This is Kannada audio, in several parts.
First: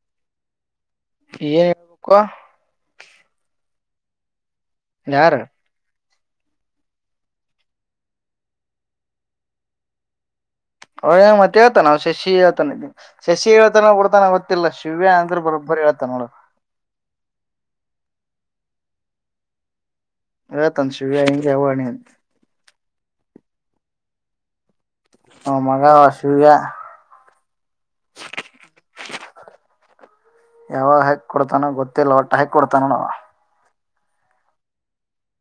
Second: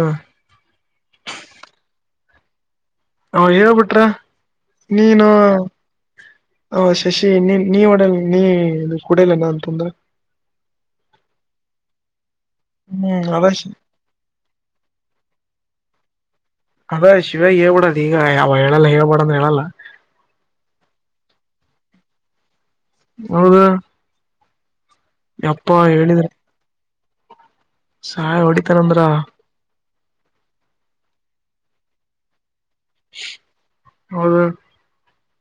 ಹಾ ಏನ್ ಹೇಳ್ಬೇಕು ಅವ ಹೇಳ್ಬಿಟ್ರ ನೀನು ಯಾರು ಹ ಶಶಿ ನೀ ನೀ ಡಲ್ ನೀ ಕಡಲ್ಲ ನ ತುಂದ್ರ ಹ ಮತ್ತ ಹೇಳ್ತಾನ ನಾವು ಶಶಿ ಹೇಳ್ತಾನ ಹ್ಮ್ ಅದ ಶಶಿ ಹೇಳ್ತಾನ ಬಿಡ್ತಾನ ಗತ್ತ ಗಲ್ಲ ಶಿವ್ಯ ಅಂದ್ರೆ ಬರಬ್ಬರಿ ಹೇಳುತ್ತಾನೋಡ ಅದ ಶಿವ ಹೇಳ್ಬೇಡದು ಈಗ ಯಾವ ಹೇಳಲ್ಲ ಹೇಳ್ಬೇಡಂದ ಹೇಳಲ್ಲ ಹೇಳುತ್ತೇನೆ ಅಂತ ಶಿವ್ಯಾ ಹೌದಾ ಮಗಾ ಶಿವ್ಯಾ ಸಾಹ ಹೊಡಿತಾನಂದ್ರ ಯಾವಾಗ ಹಾಕಿ ಗೊತ್ತಿಲ್ಲ ಒಟ್ಟ ಹಾಕ್ ಕೊಡ್ತಾನೋ ಅದು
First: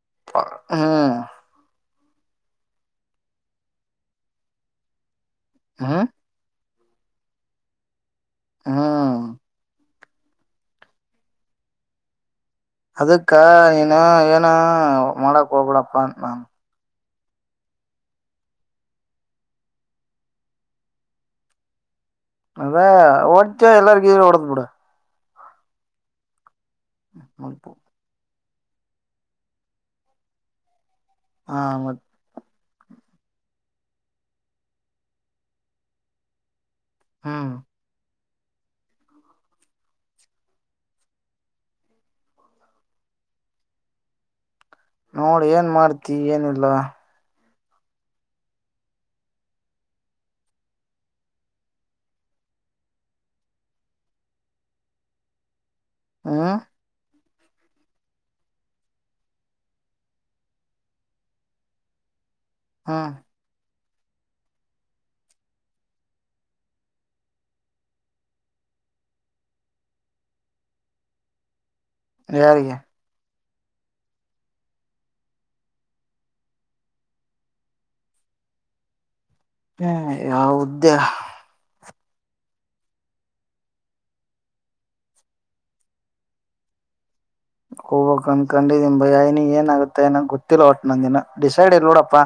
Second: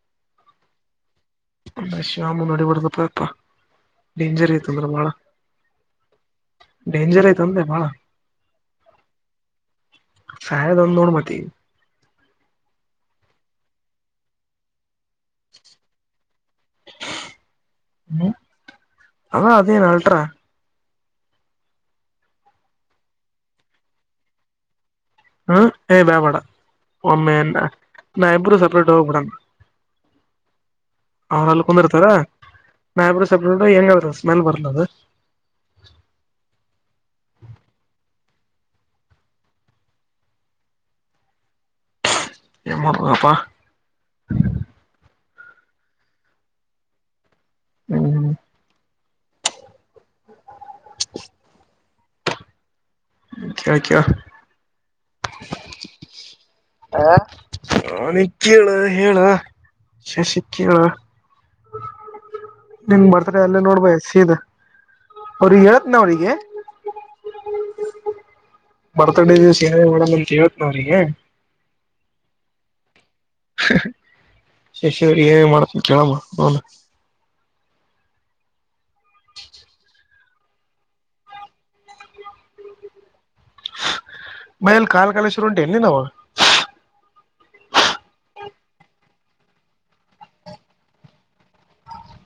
ಹ್ಮ್ ಅ ಶ್ಯಾಮು ನಡಿಬಾರ್ದಪ್ಪಪ್ಪ ಡೇಂಜರ್ ಐತಂದ್ರ ಬಾಳ್ ಹ್ಮ್ ಡೇಂಜರ್ ಆಯ್ತು ಅಂದೆ ಬಾಳ ಹಾ ಸಹಾಯದಂದೋಣ ಮತಿ ಅದಕ್ಕ ನೀನು ಏನ ಮಾಡಕ್ ಹೋಗ್ಬಿಡಪ್ಪ ನಾನ್ ಹ್ಮ ಅ ಅದೇನು ಅಲ್ಟ್ರಾ ಅದೇ ಓಡ್ತ ಎಲ್ಲಾರ್ ಗೀ ಓಡದ್ ಬಿಡ ಹ್ಮ ಏ ಬೆಡ ಬೇಡ ಒಮ್ಮೆ ನ ಸಪ್ರೇಟ್ ಹೋಗ್ಬಿಡಣ ಹಾ ಅವ್ರಲ್ಲಿ ಮತ್ ಕುಂದಿರ್ತಾರ ನಾವ ಇಬ್ರೂ ಸಪ್ರೇಟ ಹೇಂಗರೂ ಸ್ಮೆಲ್ ಬರತ್ದ ಹಾ ಎ ಅಪಾ ನೋಡಿ ಏನ್ ಮಾಡ್ತಿ ಏನಿಲ್ಲ ಹ್ಮ್ ಹ್ಮ ಕೇಳ ಕೇಳ ಹ್ಮ್ ಹ ಹಾನ ಕೇಳ ಹೇಳ ಶಶಿ ಕೇಳ ನಿಂಗ ಹ್ಮ್ ಬರ್ತ್ರ ಅಲ್ಲೇ ನೋಡ್ಬ ಸೀದ ಅವ್ರಿಗೆ ಹೇಳತ್ನ ಅವ್ರಿಗೆ ಬರ್ತಡೇ ದಿವಸ್ ಏನ ಮಾಡಣ ಅಂತ ಹೇಳೇತ್ ನಾವ್ರಿಗೆ ಯಾರಿಗೆ ಶಶ್ ಏನ ಮಾಡ್ತ ಕೇಳಮ್ಮ ನನು ಯವುದೇ ಮೈಲ್ ಕಾಲ್ ಕಳೇಶ್ವರ ಉಂಟು ಎಲ್ಲಿ ನವು ಹೋಗ್ಕ್ಂದ ಕಂಡಿದನ್ ಬಯನಿ ಏನ ಆಗುತ್ತೆ ಏನ ಗೊತ್ತಿಲ್ಲ ಒಟ್ಟ ನಂದ ದಿನ ಡಿಸೈಡ್ ಇಲ್ ನೋಡಪ್ಪಾ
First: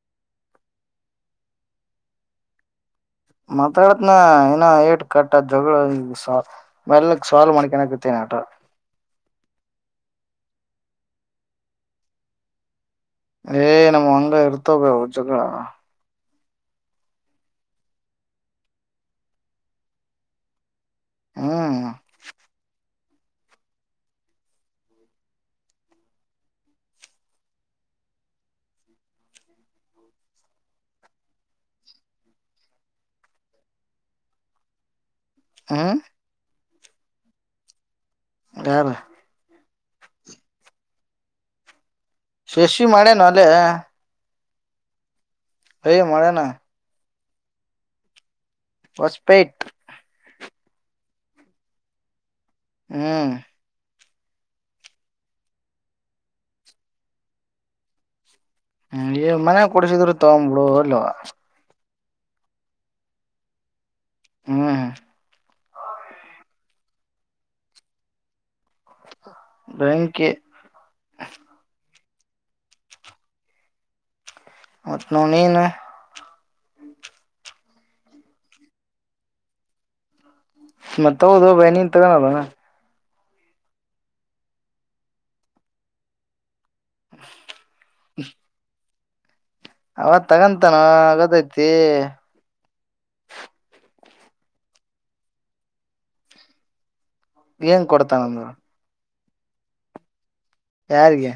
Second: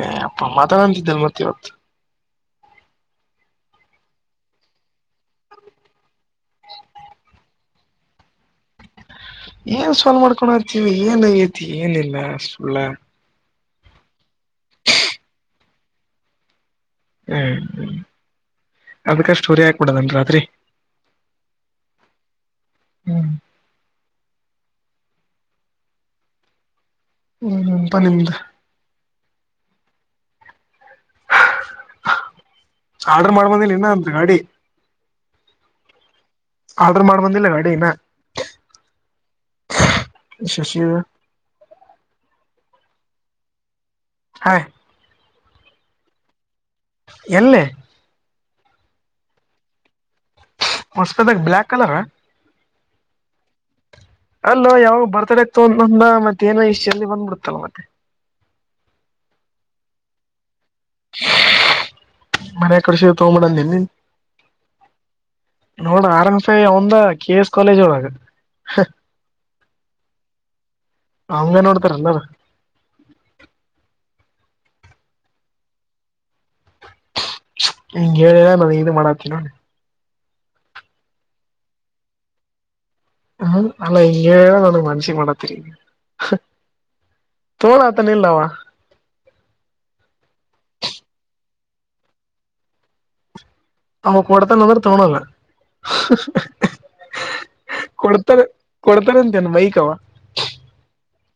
ಏ ಅಪ್ಪ ಮಾತಾಡಂತಿದ್ದಲ್ ಮತ್ತೆ ಇವತ್ತು ಮಾತಾಡತ್ನ ಏನ ಏಟ್ ಕಟ್ಟ ಜಗಳ ಈ ಮೆಲ್ಲಕ್ ಸಾಲ್ವ್ ಮಾಡ್ಕನಕತ್ತೇನ ನಟ ಏನ್ ಸ್ವಲ್ ಮಾಡ್ಕೊಂಡತಿವಿ ಏನ್ ಆಗೆತಿ ಏನಿಲ್ಲ ಸುಳ್ಳ ಏ ನಮ್ ಹಂಗ ಇರ್ತಾವ ಬೆ ಜಗಳ ಹ್ಮ್ ಹ್ಮ್ ಅದಕಷ್ಟೋರಿ ಆಕ್ ಬಿಡದನ್ ರಾತ್ರಿ ಹ್ಮ್ ಹ್ಮ್ ಹ್ಮ್ ನಿಮ್ದು ಆಡರ್ ಮಾಡ್ಬಂದಿಲ್ಲ ಇನ್ನ ಅದ ಗಾಡಿ ಹ ಆರ್ಡರ್ ಮಾಡಿ ಬಂದಿಲ್ಲ ಗಾಡಿ ಇನ್ ಯಾರ ಶಶೀ ಶಶಿ ಮಾಡೆನಲ್ಲೆ ಹ. ಯ ಮಾಡೆನ. ಎಲ್ಲಿ. ಹೊಸಪೇಟ್. ಹೊಸ್ಪೇದ ಬ್ಲಕ್ ಕಲರ್. ಹ್ಮ್. ಅಲ್ಲ ಯಾವಾಗ ಬರ್ತಡೆ ಆಗ್ತ ಅಂತಂದ ಮತ್ತೇ ಏನೋ ಇಷ್ಟಲ್ಲಿ ಬಂದ್ಬಿಡ್ತಲ್ಲ ಮತ್ತೆ. ಹ್ಮ ಮನೆ ಕೊಡಸಿದ್ರು ತಗೊಂಬಿಳ ಅಲ್ವಾ. ಮನ ಕಡಸ ತಗೊಂಬ ನೀ. ಹ್ಮ. [inaudible] ಒಂದ ಕೆ ಎಸ್ ಕಾಲೇಜ್ ಒಳಗೆ. ಬೆಂಕಿ ಹಂಗ ನೋಡ್ತಾರ ಯಲ್ಲಾರ. [unintelligible] ನೀನ. ಹಂಗ ಹೇಳಿಲ್ಲ ನನ್ಗೆ ಇದು ಮಾಡಾತನ. ಮತ್ತತ್ ಹೌದು ಭಯ ನೀನ್ ತಗಾನೋದಣ. ಹ್ಮ ನಲ್ಲ ಇ ನನಗೆ ಮನಷಿಗೆ ಮಾಡತರ. ತೋಗಳತ ನಿಲ್ಲವಾ. ಅವತ್ ತಗಂತಾನ ಗೊತ್ತೈತಿ. ಅವ್ನು ಕೊಡ್ತಾನೆ ಅಂದ್ರೆ ತಗೋಳಲ್ಲ. ಏನ್ ಕೊಡ್ತಾನಂದ. [unintelligible] ತೇನು ಮೈಕವ. ಯಾರಿಗೆ.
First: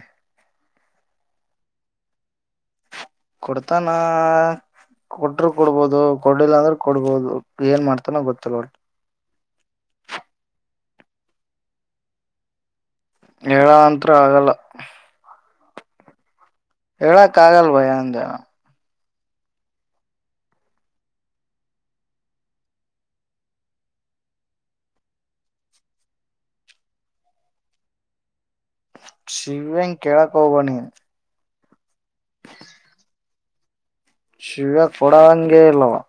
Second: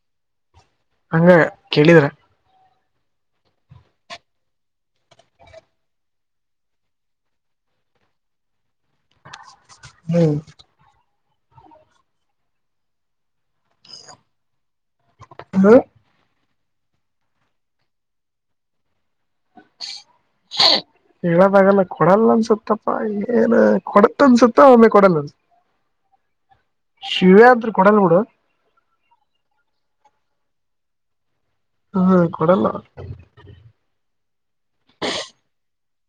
ಹಂಗ ಕೇಳಿದ್ರ. ಕೊಡ್ತಾನ. ಕೊಟರು ಕೊಡ್ಬೋದು ಕೊಡಈ ಲ್ಲ ಅಂದ್ರೆ ಕೊಡ್ಬೋದು ಏನ್ ಮಾಡ್ತಾನೋ ಗೊತ್ತಿಲ್ಲ ಹೊಟ್. ಹ್ಮ್. ಹೇಳ ಅಂತ್ರ ಆಗಲ್ಲ. ಹಲೋ. ಹೇಳಕ್ಕಾಗಲ್ಲ ಭಯ ಅಂದ. [inaudible] ಹೇಳದಾಗಲ್ಲ ಕೊಡಲ್ಲ ಅನ್ಸುತ್ತಪ್ಪಾ ಏನ್ ಕೊಡತ್ ಅನ್ಸುತ್ತ ಒಮ್ಮೆ ಕೊಡಲ್ಲ ಅನ್ಸುತ್ತ. ಶಿವ ಅಂದ ಕೊಡಲ್ ಬಿಡು. ಶಿವವೆಂ ಕೇಳಕೋಬೇಡ ನೀನು. ಹ್ಮ ಕೊಡಲ್ಲ. ಶಿವ ಕೊಡ ಹಂಗೆ ಇಲ್ಲವಾ.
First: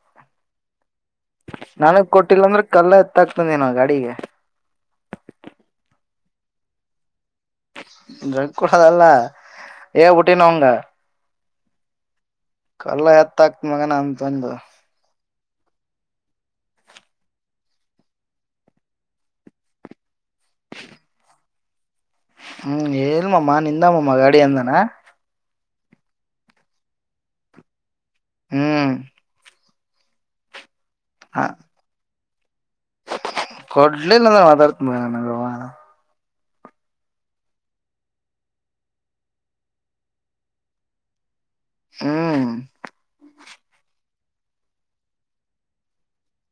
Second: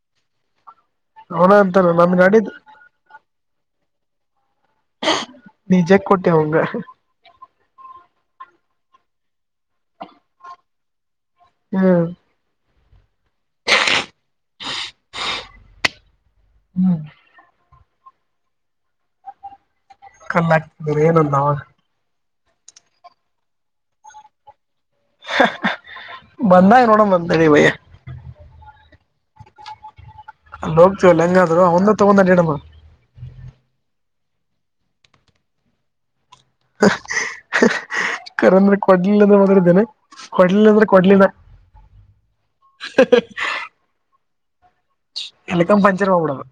ಅವನ ಅಂತಾನ ನಾನಗ್ ನನ್ ಕೊಟ್ಟಿಲ್ಲ ಗಾಡಿದ್ ಅಂದ್ರೆ ಕಲ್ಲ ಎತ್ತಾಗಕ್ತಂದೆ ನ ಗಾಡಿಗೆ. ನಿಜ ಕೊಟ್ಟಿ ಹಂಗ. ಕೂಡದಲ್ಲ ಏಲೀಟ್ಟಿನವಂಗ. ಹ್ಮ. ಕಲ್ಲ ಎತ್ತ ಆಕ್ತ್ ಮಗನ ಅಂತ ಬಂದು. ಹ್ಮ್. ಕಲ್ಲ ಆಕ್ತಿದ್ರ ಏನಂದ ಅವಾಗ. ಹ್ಮ್ ಹೇಳಲ್ಮ್ಮ ನಿಂದಾಮಮ್ಮ ಗಾಡಿ ಅಂದಾನ. ಬಂದ ನೋಡ ಬಂದಂತಾರೆ ಭಯ. ಹ್ಮ್. ಅಲ್ಲಿ ಹೋಗ್ತತಿವಲ್ಲ ಹ ಹೆಂಗಾದರು ಒಂದ [unintelligible] ಒಂದಡ. ಕೊಡ್ಲಿಲ್ಲ ಅಂದ ಮಾತಾಡ್ತ. [unintelligible] ಕರ ಅಂದ್ರೆ ಕೊಡ್ಲಿಲ್ಲ ಅಂದ್ರೆ ಮದರ ಇದ್ದೇನೆ ಕೊಡ್ಲಿಲ್ಲ ಅಂದ್ರೆ ಕೊಡ್ಲಿಲ್ಲ. ಹ್ಮ್ [unintelligible] ಎಲೆಕ್ಕ ಪಂಚರ್ ಮಾಡ್ಬಿಡೋದು.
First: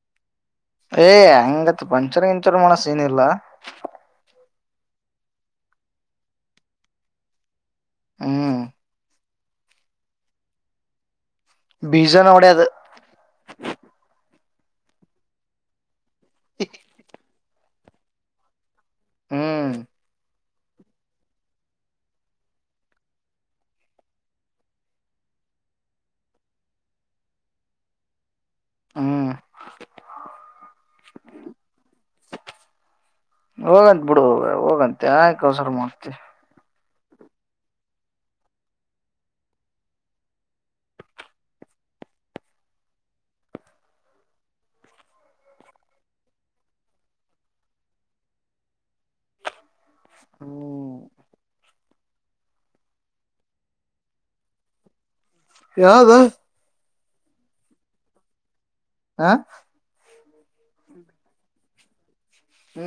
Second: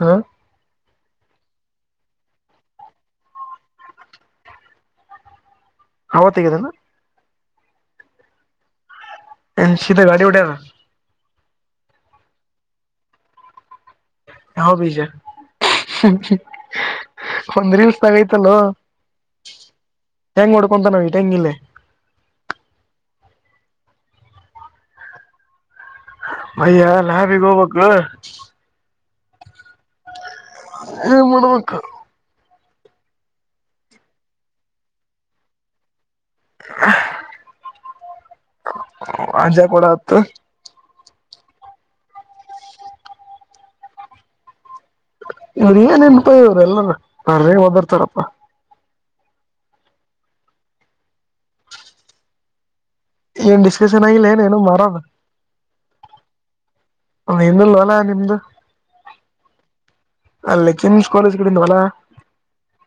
ಹಾ ಏ್ ಹೆಂಗತ್ ಪಂಚರ್ ಗಿಂಚರ್ ಮಾಡೋ ಸೀನ್ ಇಲ್ಲ [unintelligible] ಹ್ಮ್ [unintelligible] ಗಾಡಿ ಉಡ್ಯಾರ ಬೀಜನ ಒಡಿಯದು ಯಾವ್ ಬೀಜ [unintelligible] ಒಂದ್ ರೀಲ್ಸ್ ದಾಗ ಐತ್ ಅಲೋ ಹ್ಮ್ ತೆಂಗ್ ಹೊಡ್ಕೊಂತಾನ [unintelligible] ಇಲ್ಲೇ ಅಯ್ಯ ನಾವ್ [unintelligible] ಹ್ಮ್ ಏನ್ ಮಾಡ್ಬೇಕು ಹೋಗಂತೆ ಬಿಡು ಹೋಗಂತ ಯಾಕ್ ಅವಸರ ಮಾಡ್ತಿ. [unintelligible] ಅಜ ಕೊಡ ಅತ್ತ್ ಇವ್ರು ಏನ್ ಎನ್ಪ ಇವರು ಎಲ್ಲಾರ ಬರೇ ಓದಿರ್ತಾರಪ್ಪಾ ಹ್ಮ್ ಏನು ಡಿಸಕಶನ್ ಆಗಿಲೆನ್ ಏನು ಮಾಡಣ. ಯಾವ್ದ ಹಾ ಇನ್ನೂಲಾಲಾ ನಿಮ್ದು ಆ ಆ ಲೇಖಿನ್ಸ್ ಕಾಲೇಜ್ ಕಡೆಯಿಂದ ಅಲಾ ಹ್ಮ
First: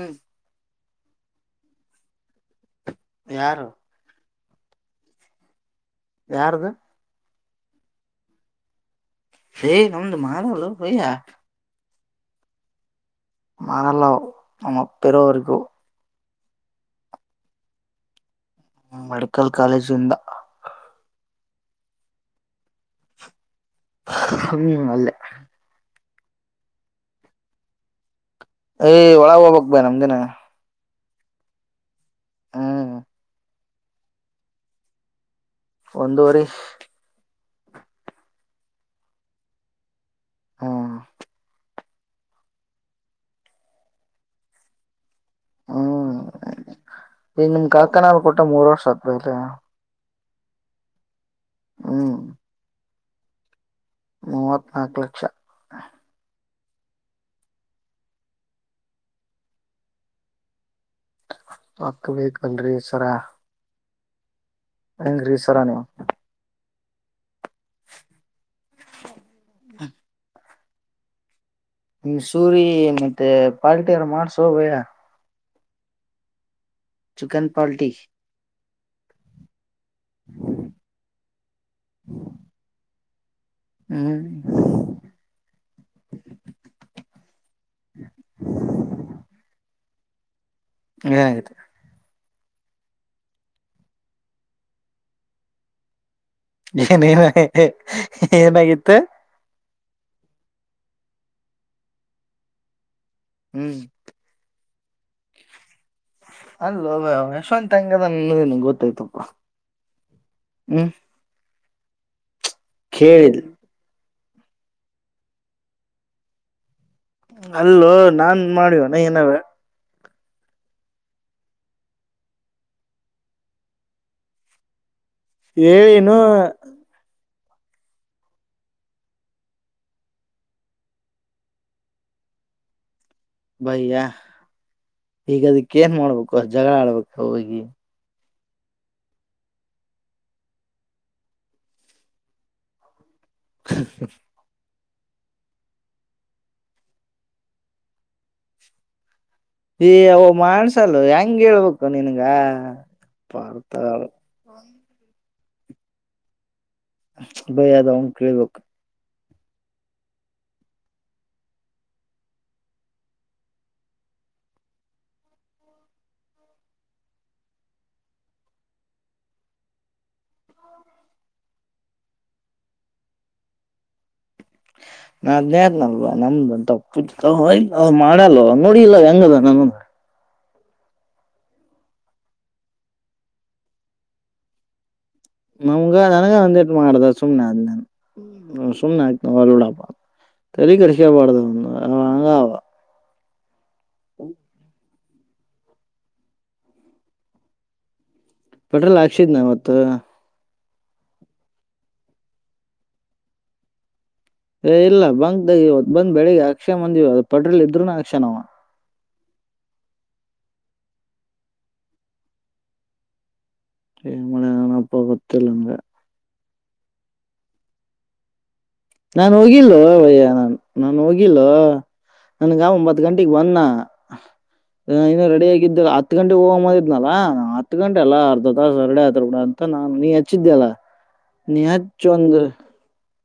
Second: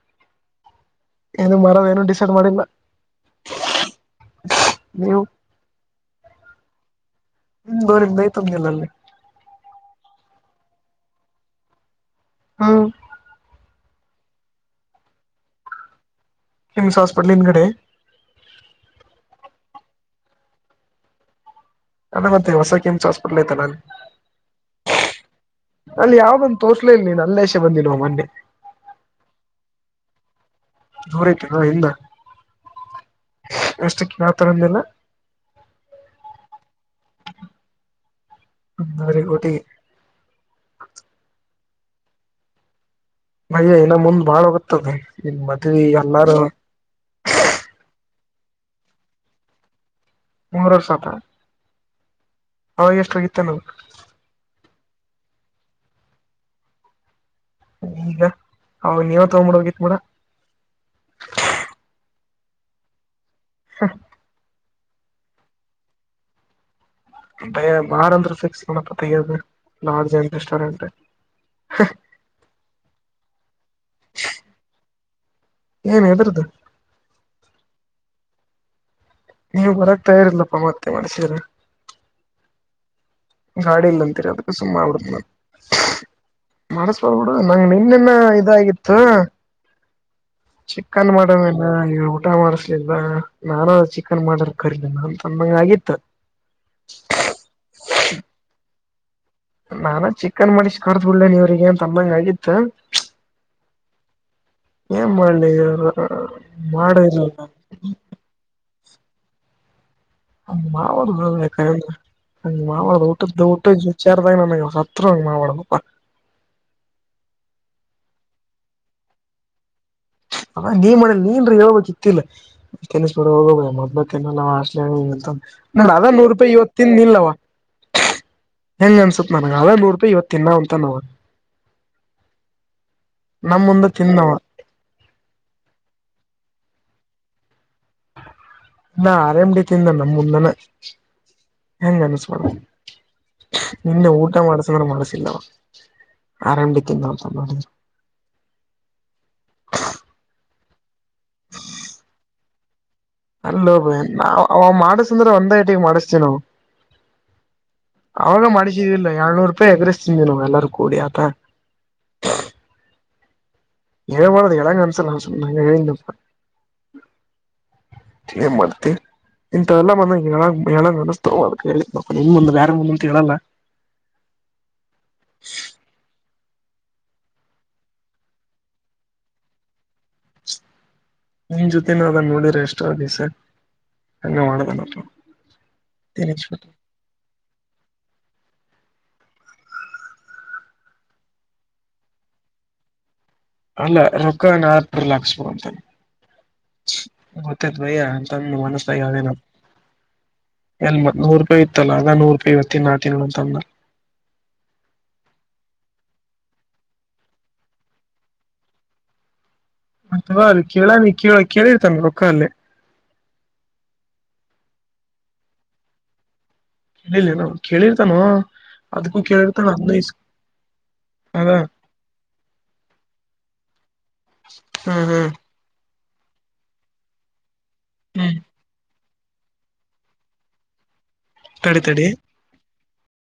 ಏನು ಮರ ಏನು ಡಿಸೈಡ್ ಮಾಡಿಲ್ಲ ಯಾರು [unintelligible] ನೀವು ಯಾರ್ದ್ ಹ್ಮ್ [unintelligible] ಐತ್ ಅಂದೇ ಅಲಾ ಅಲ್ಲಿ ಹೇ ನಮ್ದ [unintelligible] ಹಾ ಮರಲ್ಲವ್ [unintelligible] ಬೇರೆ ಅವರಿಗೂ ಕಿಮ್ಸ್ ಹಾಸ್ಪಿಟಲ್ ಹಿಂದ್ಗಡೆ ಹ್ಮ ಮೆಡಿಕಲ್ ಕಾಲೇಜ್ ಇಂದ ಅಲ್ಲ ಮತ್ತೆ ಹೊಸ ಕೆಮ್ಸ್ ಹಾಸ್ಪೆಟ್ಲ್ ಐತಲ ಅಲ್ಲ್ ಹ್ಮ್ ಅಲ್ಲೇ ಅಲ್ಲಿ ಯಾವ್ದ್ನಂತ್ ತೋರ್ಸಲೆ ಇಲ್ಲ ನೀನ್ ಅಲ್ಲೇ ಎಷೆ ಬಂದಿಲ್ವಾ ಮಂಡೇ ಏ ಒಳಗ್ ಹೋಗ್ಬೇಕ್ ಬಾ ನಮ್ದಿನ. [unintelligible] ಹಿಂದ ಹ್ಮ್ ಇಷ್ಟ ಕೇಳ್ತಾರ್ ಅಂದ್ಯಲ್ಲ ಒಂದೂವರಿ ಒಂದುವರಿ ಕೋಟಿ ಹ್ಮ್ ಮಯ್ಯ ಇನ್ನು ಮುಂದ್ ಬಾಳ್ ಹೋಗತದೆ ನಿನ್ ಮದ್ವಿ ಹ್ಮ್ ಎಲ್ಲಾರು ಈಗ ನಿಮ್ ಕಾಕನಾಲ್ ಕೊಟ್ಟ ಮೂರ್ ವರ್ಷ ಆದ್ಮೇಲೆ ಮೂರ್ ವರ್ಷ್ ಆತ ಹ್ಮ ಅವಾಗ್ ಎಸ್ಟ್ ಆಗಿತ್ತೇನೋ ಮುವ್ವತ್ತ್ನಾಲ್ಕ್ ಲಕ್ಷ [unintelligible] ಅವಗ್ ನೀವ ತಗಬಿಡ್ಬೇಕಿತ್ತ ನೋಡ ರೊಕ್ಕ್ ಬೇಕಲ್ರಿ ಸರ ಹ ಹೆಂಗ್ ರಿ ಸರ್ ನೀ ಬಾರಂದ್ರ ಫಿಕ್ಸ್ ಮಾಡಪ್ಪ ತೆಗಿಯೋದ ಲಾರ್ಡ್ ಜೆಂ ರೆಸ್ಟೋರೆಂಟ್ ನಿ್ ಸೂರಿ ಮತ್ತೆ ಪಾರಟ ಯಾರ ಮಾಡ್ಸ ಬೈ ಏನ್ ಇದ್ರ್ದು ಚಿಕನ್ ಪಲ್ಟಿ ನೀವು ಬರಕ್ತಾ ಇರ್ಿಲ್ಲಪ್ಪ ಮತ್ತೆ ಮಾಡಸಿದಾರ ಗಾಡಿ ಇಲ್ಲ ಹ್ಮ್ ಅಂತೀರಿ ಅದಕ್ಕೆ ಸುಮ್ಮ ಆಗ್ಬಿಡ್ನಿ ನಾನು ಮಾಡಸ್ಬೋಬ ಬಿಡು ನಂಗ ನಿನ್ನೆನ್ನ ಇದಾಗಿತ್ತು ಚಿಿಕನ್ ಮಡಮ್ ಏನಾಗಿತ್ತು ಎಲ್ಲ ಇ ಊಟ ಮಾಡಿಸಲಲ್ವಾ ನಾನು ಅ ಚಿಕನ್ ಮಾಡರ್ ಕರಿಲಿಲ್ಲ ನಾಂತಂದಂಗ ಆಗಿತ್ತ ಏನೇನ ಏನಾಗಿತ್ತ ನಾನ ಚಿಕನ್ ಮಾಡಿಸ್ ಕರ್ದ್ ಬಿಡ್ೇನೆ ಇವ್ರಿಗೆ ಏನ್ ತಮ್ಮಂಗ ಆಗಿತ್ತು ಹೂ ಏನ್ ಮಾಡ್ಲಿ ಅಲ್ಲ ಮಾಡಿಲ್ಲ ಯಶವಂತ ಹೆಂಗದ ನಿಂಗೂ ಗೊತ್ತಾಯ್ತಪ್ಪ ಹ್ಮ್ ಮಾವಳ ನ ಮಾವ ಊಟ ಕೇಳಿದ್ ದ ಊಟೆ ಾರದ ನಗೆ ಸತ್ರುವ ಮಾವಡ ಅಲ್ಲೋ ನಾನ್ ಮಾಡಿವನ ಏನರಾ ಅ ನೀನ್ ಮಾಡ ನೀನ್ ಹೇಳ್ಬೇಕಕ್ ಇತ್ತಲ್ಲ ತನ್ಸ್ ಬರ ಹೋಗಬ ಮೊದ್ ಅದ ಹೇಳಿನು ನೂರ್ ರೂಪಾಯಿ ಇವತ್ತ ತಿಿಂದ ನಿಲ್ವ ಹೆಂಗ ಅನ್ಸತ್ ನನಗೆ ಅವೇ ಮೂರು ರೂಪಾಯಿ ಇವತ್ತು ತಿನ್ನಂತ ನವು ಹ ಬಯ್ಯಾ ಈಗದಕ್ಕ ಏನ್ ಮಾಡ್ಬೇಕು ಜಗಳ ಆಡ್ಬೇಕ ಹೋಗಿ ನಾ ಆರೇಾಮ್ಡಿ ತಿಿಂದ ನಮ್ಮ ಮುಂದಾನ ಹೆಂಗ ಅನ್ಸ್ಬಡ ನಿನ್ನೆ ಊಟ ಮಾಡ್ಸ ಂದ ಮನಸಿಲ್ಲ ಆರಂಭಡಿ ಏ ಅ ಮಾಡನ್್ಸಲ್ಲ ಹೆಂಗ ಹೇಳ್ಬೇಕು ನಿನ್ಗ ಅಲ್ಲೋಬಯ ನಾ ಅವ ಮಾಡಸಂದ್ರೆ ಒಂದ ಐಟಿಗೆ ಮಾಡಿಸ್ತೀ ನಾವು ಬೈ ಅದ ಅವನ್ ಕೇಳ್ಬೇಕು ಅವಾಗ ಮಾಡಡಿಸಿದಿಲ್ಲ ಎಏಳ್ನೂರು ರೂಪಾಯಿ ಎಗ್ರಸ್್ತೀವಿ ನಾವ್ ಎಲ್ಲಾರೂ ಕೂಡಿ ಆತ ಎಳ ಮಾಡದು ಎಳಂಗ ಅನಸಲ ಎಪ್ಪ ಮತ್ ಏನ್ ಮಾಡ್ತೆ ಇಂತಲ್ಲಾ ಮಂದ ಹೇಳ ಹೇಳ ಅನಸ್ತವ ಅದ ಕ ಬಂದ ಬ ಮುಂದ ಅಂತ ಹೇಳಲ್ಲ ಹ ನಾದ್ನೇದನಲ್ವಾ ನಮ್ದುಂತ ಪ್ಪ ಇ ಮಾಡಲ್ಲ ನೋಡಿ ಇಲ್ಲ ಹೆಂಗದ ನನ್ನಂದ್ರ ನಿನ್ ಜೊತೆನ ಅದನ್ ನೋಡಿರ ಎಷ್ಟ ದಿವಸೆ ಹಂಗ ಮಾಡದನತ್ರ ನಮ್ಗ ನನಗ ಒಂದಟು ಮಾಡ್ದ ಸುಮ್ನೆ ಆದ್ ಸುಮ್ನೆ ಆತ ಹೊರ್ಡಪ್ಪ ಹ ತಲಿ ಕೆಡಿಸ್ಕೋಬಾರ್ಡು ಅವ ಹಂಗ ಅವ ಅಲ್ಲ ರೊಕ್ಕ ನಲ್ ಹಾಕ್ಸ್ಬೋ ಅಂತ ಗೊತ್ತಾಯತ್ ಬೈ ತನ್ನ ಮನಸ್ತ ಪೆಟ್ರೋಲ್ ಯಿನ ಹಾಕ್ಸಿದ್ನ ಅವತ್ತು ಎಲ್ಮತ್ ನೂರು ರೂಪಾಯಿ ಇತ್ತಲ್ಲ ಆಗ ನೂರು ರೂಪಾಯಿ ಇತ್ತ ನಾ ತಿನ್ ಅ್ಣ ಏ ಇಲ್ಲ ಬಂಗಕ್ ಬಂದ್ ಬೆಳಿಗ್ಗೆ ಹಾಕ್ಸ್ ಅಂದ ಪಟ್ರೋಲ್ ಇದ್ರುನು ಅಕ್ಷ ನವ ಅಥವಾ ಅ ಕೇಳಾನ ಕೇಳ ಕೇಳಿರ್ತಾನ ರೊಕ್ಕ ಅಲ್ಲೇ ಮಾಡಲೆಾನಪ್ಪ ಗೊತ್ತಿಲ್ಲಂಗ ಕಿಲ್ಲ ನ ಕೇಳಿರ್ತಾನೋ ಅದಕ್ಕೂ ನಾನ್ು ಕೇಳಿರ್ತಾನ ಹದ್ನೈದು ಹೋಗಿಲ್ಲಯ್ಯ ನಾ ನಾನು ಹೋಗಿಲ್ಲ ಅದ ನನ್ಗ ಒಂಬತ್ ಗಂಟಗ್ ಬಂದ ಹ್ಮ್ ಇನ್ನ ಹ್ಮ್ ರೆಡಿ ಆಗಿದಿಲ್ಲ ಹತ್ತು ಗಂಟೆಗೆ ಹೋಗ್ದಿದ್ನಲ್ಲಾ ಹತ್ತು ಗಂಟೆ ಅಲ್ಲ ಹ್ಮ್ ಅರ್ಧದ ತಾಸ ರೆಡಿ ಡ ಅಂತ ನಾ ನೀ ಹಚ್ಚಿದ್ದೆಲ್ಲ ನೀ ತಡಿ ತಡಿ ಹಚ್ಚೊಂದ